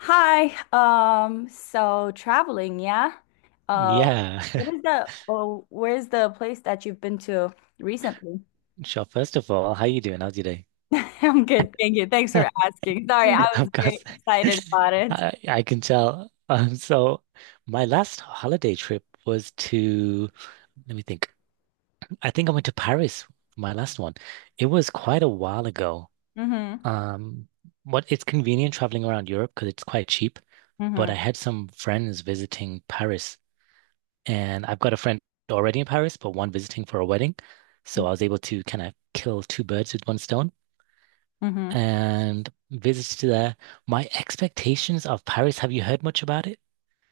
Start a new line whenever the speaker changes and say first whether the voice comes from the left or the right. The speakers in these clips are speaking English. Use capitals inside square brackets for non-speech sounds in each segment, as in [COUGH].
left: Hi. So traveling, yeah. Uh,
right: Yeah. [LAUGHS]
left: what is the oh, Where's the place that you've been to recently?
right: Sure. First of all, how you doing? How's your day?
left: [LAUGHS] I'm good, thank you. Thanks for
right: [LAUGHS]
left: asking. Sorry, I
right: Yeah,
left: was
right: of course.
left: very excited about
right: [LAUGHS]
left: it.
right: I can tell. So my last holiday trip was to, let me think. I think I went to Paris, my last one. It was quite a while ago.
left: Mm-hmm.
right: Um, what it's convenient traveling around Europe because it's quite cheap, but I
left: Mm-hmm.
right: had some friends visiting Paris and I've got a friend already in Paris, but one visiting for a wedding. So I
left: Mm-hmm.
right: was able to kind of kill two birds with one stone,
left: Mm-hmm.
right: and visits to there. My expectations of Paris, have you heard much about it?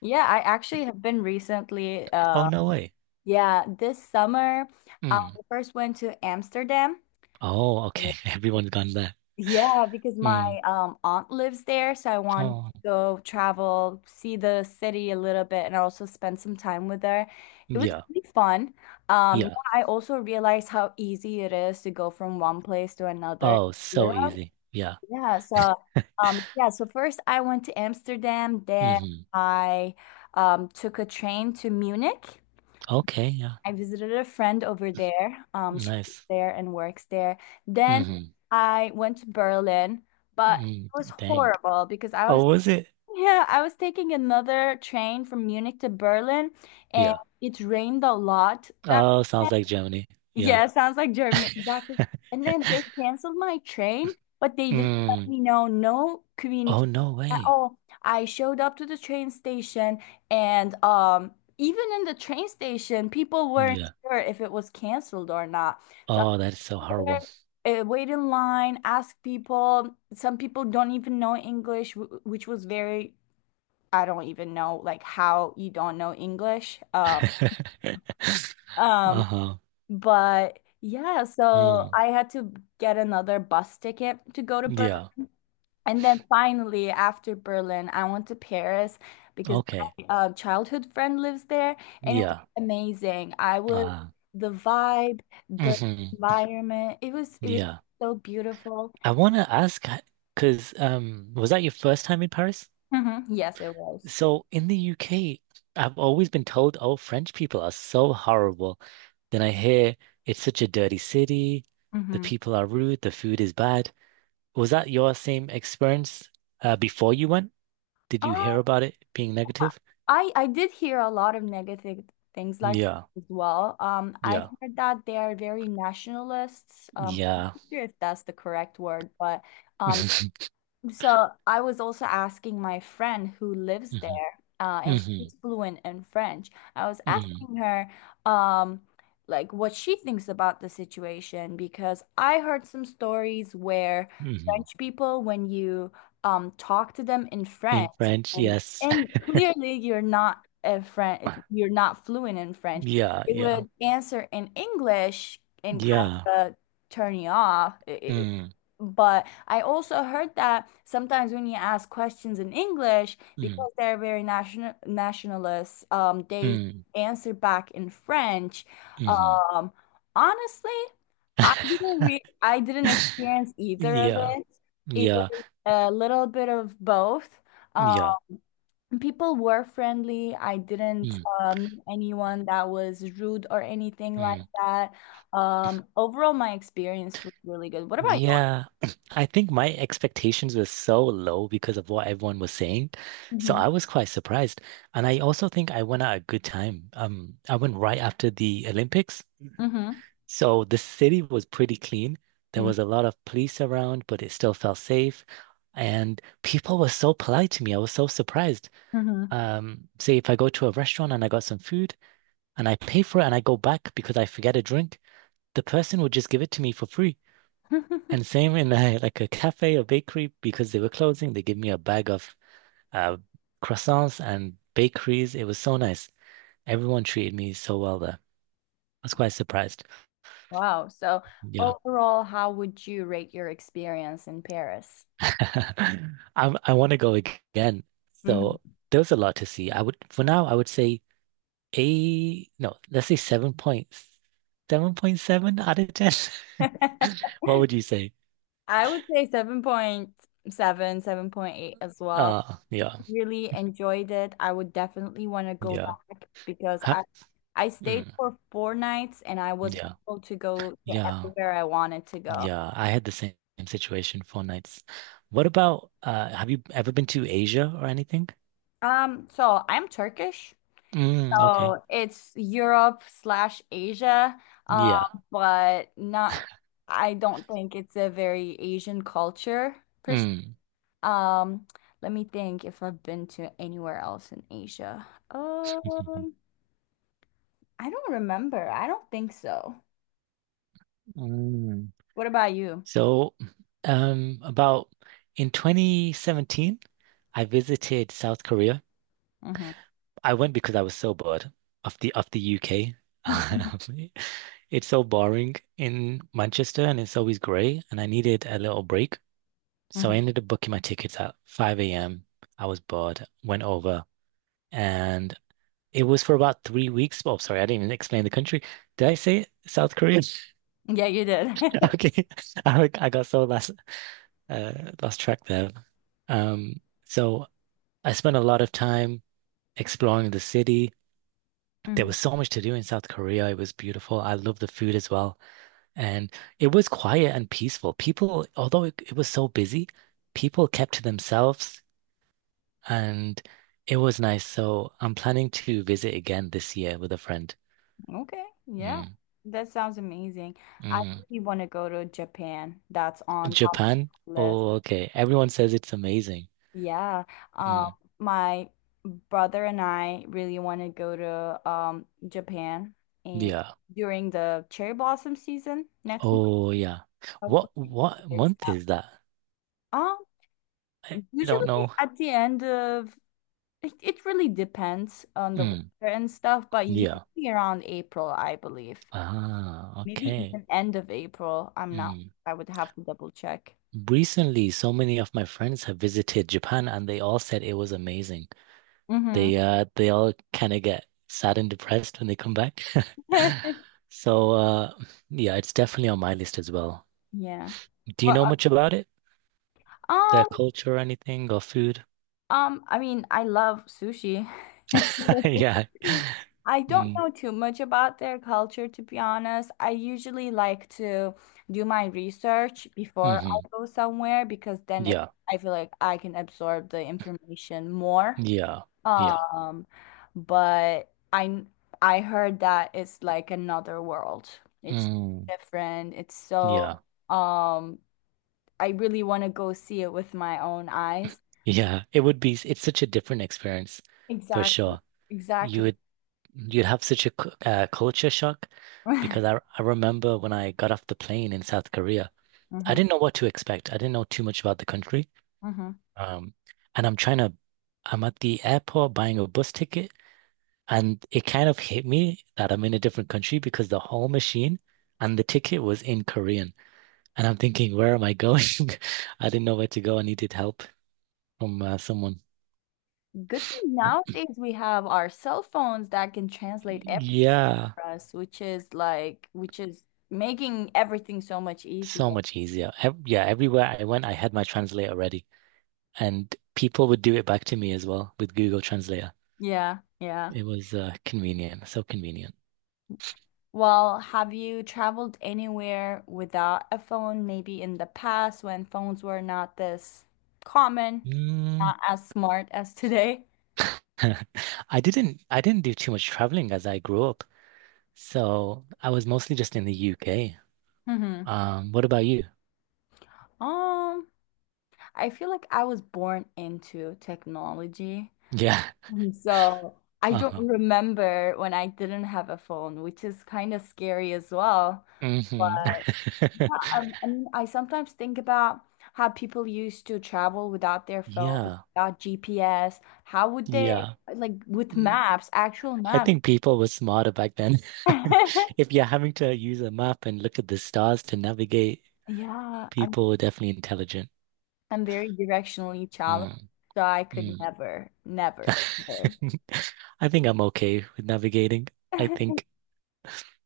left: Yeah, I actually have been recently.
right: Oh, no way.
left: Yeah, this summer, I
right: Mm.
left: first went to Amsterdam.
right: Oh,
left: Yeah.
right: okay. [LAUGHS] Everyone's gone there.
left: Yeah, because my
right: Mm.
left: aunt lives there, so I wanted to
right: Oh,
left: go travel, see the city a little bit, and also spend some time with her. It was
right: yeah,
left: really fun. Yeah,
right: yeah.
left: I also realized how easy it is to go from one place to another
right: Oh,
left: in
right: so
left: Europe.
right: easy. Yeah.
left: Yeah, so yeah, so first I went to Amsterdam, then
right: Hmm.
left: I took a train to Munich.
right: Okay, yeah.
left: I visited a friend over there. She lives
right: Nice.
left: there and works there. Then
right: Hmm.
left: I went to Berlin, but
right: Mm.
left: it was
right: Dang.
left: horrible because
right: Oh, was it?
left: I was taking another train from Munich to Berlin, and
right: Yeah.
left: it rained a lot that
right: Oh,
left: day.
right: sounds like Germany. Yeah.
left: Yeah,
right: [LAUGHS]
left: sounds like Germany. Exactly. And then they canceled my train, but they didn't let
right: Mm.
left: me know, no
right: Oh,
left: communication
right: no
left: at
right: way.
left: all. I showed up to the train station, and even in the train station, people weren't
right: Yeah.
left: sure if it was canceled or not. So I
right: Oh, that is so
left: was
right: horrible.
left: there, wait in line, ask people. Some people don't even know English, which was very, I don't even know like how you don't know English.
right: [LAUGHS]
left: Um,
right: Uh-huh.
left: but yeah, so
right: Mm.
left: I had to get another bus ticket to go to Berlin.
right: Yeah.
left: And then finally, after Berlin, I went to Paris because
right: Okay.
left: my childhood friend lives there, and it was
right: Yeah.
left: amazing. I was
right: Uh,
left: The vibe, the
right: mhm.
left: environment. It was
right: Yeah.
left: so beautiful.
right: I want to ask because was that your first time in Paris?
left: Hmm. Yes, it was.
right: So in the UK, I've always been told, oh, French people are so horrible. Then I hear it's such a dirty city, the
left: Hmm.
right: people are rude, the food is bad. Was that your same experience before you went? Did you hear about it being negative?
left: I did hear a lot of negative things, like,
right: Yeah.
left: as well. I
right: Yeah.
left: heard that they are very nationalists. I'm
right: Yeah.
left: not sure if that's the correct word, but um,
right: [LAUGHS]
left: so I was also asking my friend who lives
right: Hmm.
left: there, and
right: Hmm.
left: she's fluent in French. I was
right: Hmm.
left: asking her, um, like what she thinks about the situation because I heard some stories where
right: Hmm.
left: French people, when you talk to them in
right: In
left: French,
right: French,
left: and
right: yes.
left: clearly you're not a French,
right: [LAUGHS]
left: you're not fluent in French,
right: Yeah,
left: they
right: yeah,
left: would answer in English and
right: yeah.
left: kind of turn you off. It,
right: Mm,
left: but I also heard that sometimes when you ask questions in English,
right: mm,
left: because they're very nationalists, they
right: mm.
left: answer back in French.
right: Hmm.
left: Um, honestly,
right: [LAUGHS]
left: I didn't experience either of
right: Yeah,
left: it. It
right: yeah,
left: was a little bit of both. Um,
right: yeah.
left: people were friendly. I didn't
right: Mm,
left: meet anyone that was rude or anything like
right: mm.
left: that. Overall, my experience was really good. What about you?
right: Yeah, [CLEARS THROAT] I think my expectations were so low because of what everyone was saying. So
left: Mm-hmm.
right: I was quite surprised. And I also think I went at a good time. I went right after the Olympics. So the city was pretty clean. There was a lot of police around, but it still felt safe. And people were so polite to me. I was so surprised.
left: Mm-hmm.
right: Say if I go to a restaurant and I got some food and I pay for it and I go back because I forget a drink, the person will just give it to me for free. And
left: [LAUGHS]
right: same in [LAUGHS] like a cafe or bakery because they were closing, they give me a bag of uh, croissants and bakeries. It was so nice. Everyone treated me so well there. I was quite surprised.
left: Wow. So
right: Yeah.
left: overall, how would you rate your experience in Paris?
right: [LAUGHS] i I want to go again. So
left: Mhm.
right: there was a lot to see. I would, for now, I would say eight, no, let's say 7.7 point seven out of 10.
left: [LAUGHS]
right: [LAUGHS] What would you say?
left: I would say 7.7, 7.8 as well.
right: Yeah,
left: Really enjoyed it. I would definitely want to go
right: yeah.
left: back because
right: Ha.
left: I stayed
right: Mm,
left: for 4 nights and I was
right: yeah,
left: able to go to
right: yeah,
left: everywhere I wanted to go.
right: yeah. I had the same situation, 4 nights. What about, have you ever been to Asia or anything?
left: So I'm Turkish.
right: Mm, okay.
left: Oh, it's Europe slash Asia, um,
right: Yeah.
left: but not, I don't think it's a very Asian culture per se.
right: Mm.
left: Um, let me think if I've been to anywhere else in Asia.
right: [LAUGHS]
left: I don't remember. I don't think so.
right: Mm.
left: What about you?
right: So, about in 2017, I visited South Korea.
left: Hmm.
right: I went because I was so bored of the UK.
left: [LAUGHS]
right: [LAUGHS] It's so boring in Manchester and it's always grey and I needed a little break. So I
left: Hmm.
right: ended up booking my tickets at 5 a.m. I was bored, went over, and it was for about 3 weeks. Oh, sorry, I didn't even explain the country. Did I say South Korea? [LAUGHS]
left: Yeah, you did. [LAUGHS]
right: Okay. [LAUGHS] I got so uh lost track there. So I spent a lot of time exploring the city. There
left: Mhm.
right: was so much to do in South Korea. It was beautiful. I love the food as well. And it was quiet and peaceful. People, although it was so busy, people kept to themselves and it was nice. So I'm planning to visit again this year with a friend.
left: Okay, yeah.
right: Mm,
left: That sounds amazing. I
right: mm.
left: really want to go to Japan. That's on top of
right: Japan?
left: the list.
right: Oh, okay. Everyone says it's amazing.
left: Yeah. Um,
right: Mm,
left: my brother and I really want to go to Japan and
right: yeah.
left: during the cherry blossom season next month.
right: Oh, yeah.
left: I was
right: What
left: looking
right: what
left: for ex-
right: month is that?
left: Um,
right: I don't
left: usually
right: know.
left: at the end of it really depends on the
right: Mm,
left: weather and stuff, but
right: yeah.
left: usually around April, I believe.
right: Ah,
left: Maybe
right: okay.
left: even end of April. I'm not,
right: Mm.
left: I would have to double check.
right: Recently, so many of my friends have visited Japan and they all said it was amazing.
left: Mm-hmm.
right: They all kind of get sad and depressed when they come back. [LAUGHS]
left: [LAUGHS]
right: So yeah, it's definitely on my list as well.
left: Yeah.
right: Do you
left: Well,
right: know much about it? Their
left: um.
right: culture or anything or food?
left: I mean, I love sushi.
right: [LAUGHS] Yeah.
left: [LAUGHS] I don't
right: Mm.
left: know too much about their culture, to be honest. I usually like to do my research before
right: Hmm.
left: I go somewhere because then it
right: Yeah.
left: I feel like I can absorb the information more.
right: Yeah. Yeah.
left: Um, but I heard that it's like another world. It's
right: Mm.
left: different. It's so
right: Yeah.
left: um I really want to go see it with my own eyes.
right: Yeah. It would be it's such a different experience for
left: Exactly.
right: sure. You
left: Exactly.
right: would You'd have such a culture shock
left: [LAUGHS]
right: because
left: Hmm.
right: I remember when I got off the plane in South Korea, I didn't know what to expect. I didn't know too much about the country.
left: Hmm.
right: Um, and I'm I'm at the airport buying a bus ticket, and it kind of hit me that I'm in a different country because the whole machine and the ticket was in Korean. And I'm thinking, where am I going? [LAUGHS] I didn't know where to go. I needed help from someone.
left: Good thing nowadays we have our cell phones that can translate everything
right: Yeah,
left: for us, which is like, which is making everything so much
right: so
left: easier.
right: much easier. Ev yeah, everywhere I went, I had my translator ready. And people would do it back to me as well with Google Translator.
left: Yeah, yeah.
right: It was convenient, so convenient.
left: Well, have you traveled anywhere without a phone, maybe in the past when phones were not this common,
right: Mm.
left: not as smart as today?
right: [LAUGHS] I didn't do too much traveling as I grew up, so I was mostly just in the UK.
left: Hmm.
right: What about you? [LAUGHS]
left: Um, I feel like I was born into technology.
right: Yeah.
left: Mhm. So I don't
right: Uh-huh.
left: remember when I didn't have a phone, which is kind of scary as well.
right: Hmm.
left: But yeah, I mean, I sometimes think about how people used to travel without their
right: [LAUGHS]
left: phones,
right: Yeah.
left: without GPS. How would they,
right: Yeah.
left: like, with
right: Mm,
left: maps, actual
right: I
left: maps?
right: think people were smarter back then. [LAUGHS] If
left: [LAUGHS]
right: you're having to use a map and look at the stars to navigate,
left: Yeah, I'm
right: people were definitely intelligent.
left: I'm very directionally
right: Mm,
left: challenged, so I could
right: mm.
left: never,
right: [LAUGHS]
left: never, ever.
right: [LAUGHS] I think I'm okay with navigating. I
left: [LAUGHS]
right: think,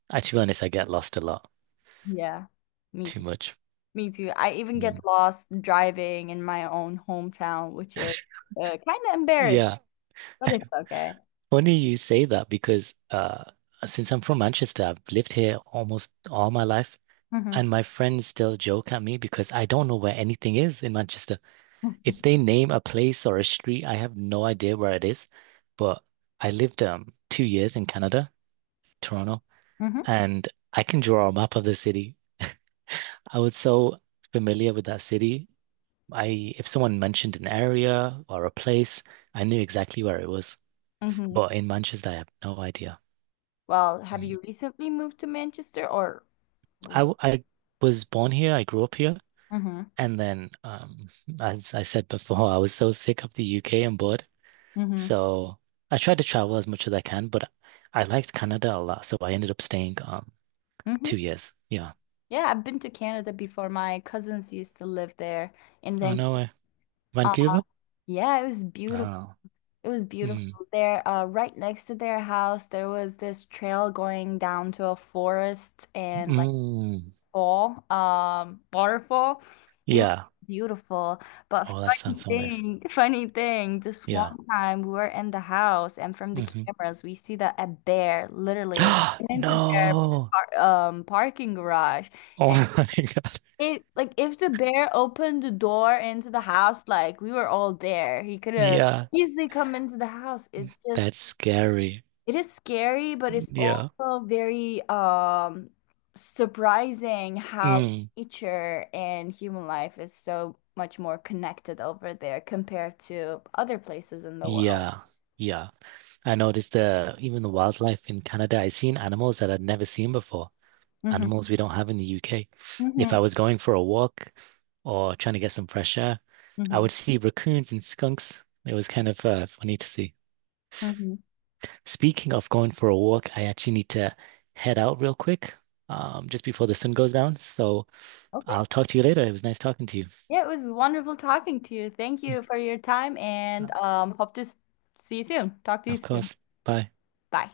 right: to be honest, I get lost a lot
left: Yeah, me
right: too
left: too.
right: much.
left: Me too. I even
right: Yeah.
left: get lost driving in my own hometown, which is kind of embarrassing,
right: Yeah,
left: but it's okay.
right: funny you say that because since I'm from Manchester, I've lived here almost all my life, and
left: Hmm.
right: my friends still joke at me because I don't know where anything is in Manchester. If they name a place or a street, I have no idea where it is. But I lived 2 years in Canada, Toronto,
left: Hmm.
right: and I can draw a map of the city. [LAUGHS] I was so familiar with that city. I if someone mentioned an area or a place, I knew exactly where it was.
left: Hmm.
right: But in Manchester, I have no idea.
left: [LAUGHS] Well, have
right: Mm.
left: you recently moved to Manchester or? Hmm.
right: I was born here. I grew up here, and then as I said before, I was so sick of the UK and bored.
left: Hmm.
right: So I tried to travel as much as I can, but I liked Canada a lot, so I ended up staying
left: Hmm.
right: 2 years. Yeah.
left: Yeah, I've been to Canada before. My cousins used to live there, and
right: Oh
left: then
right: no way.
left: uh,
right: Vancouver?
left: yeah, it was beautiful.
right: Oh.
left: It was
right: Mm.
left: beautiful there. Right next to their house, there was this trail going down to a forest, and like.
right: Mm.
left: Fall, waterfall. It was
right: Yeah.
left: beautiful. But
right: Oh, that sounds so nice.
left: funny thing, this one
right: Yeah.
left: time we were in the house and from the
right: Mm-hmm.
left: cameras we see that a bear literally
right: [GASPS]
left: went into their
right: No.
left: par parking garage.
right: Oh
left: And
right: [LAUGHS] my God.
left: it like if the bear opened the door into the house, like we were all there. He could have
right: Yeah,
left: easily come into the house. It's just
right: that's scary.
left: it is scary, but it's
right: Yeah.
left: also very surprising how
right: Mm.
left: nature and human life is so much more connected over there compared to other places in the world.
right: Yeah. Yeah. I noticed the even the wildlife in Canada, I've seen animals that I've never seen before.
left: Hmm.
right: Animals we don't have in the UK. If
left: Hmm.
right: I was going for a walk or trying to get some fresh air, I
left: Hmm.
right: would see raccoons and skunks. It was kind of funny to see.
left: Hmm.
right: Speaking of going for a walk, I actually need to head out real quick, just before the sun goes down. So
left: Okay.
right: I'll talk to you later. It was nice talking to you.
left: Yeah, it was wonderful talking to you. Thank you for your time and hope to see you soon. Talk to you
right: Of
left: soon.
right: course. Bye.
left: Bye.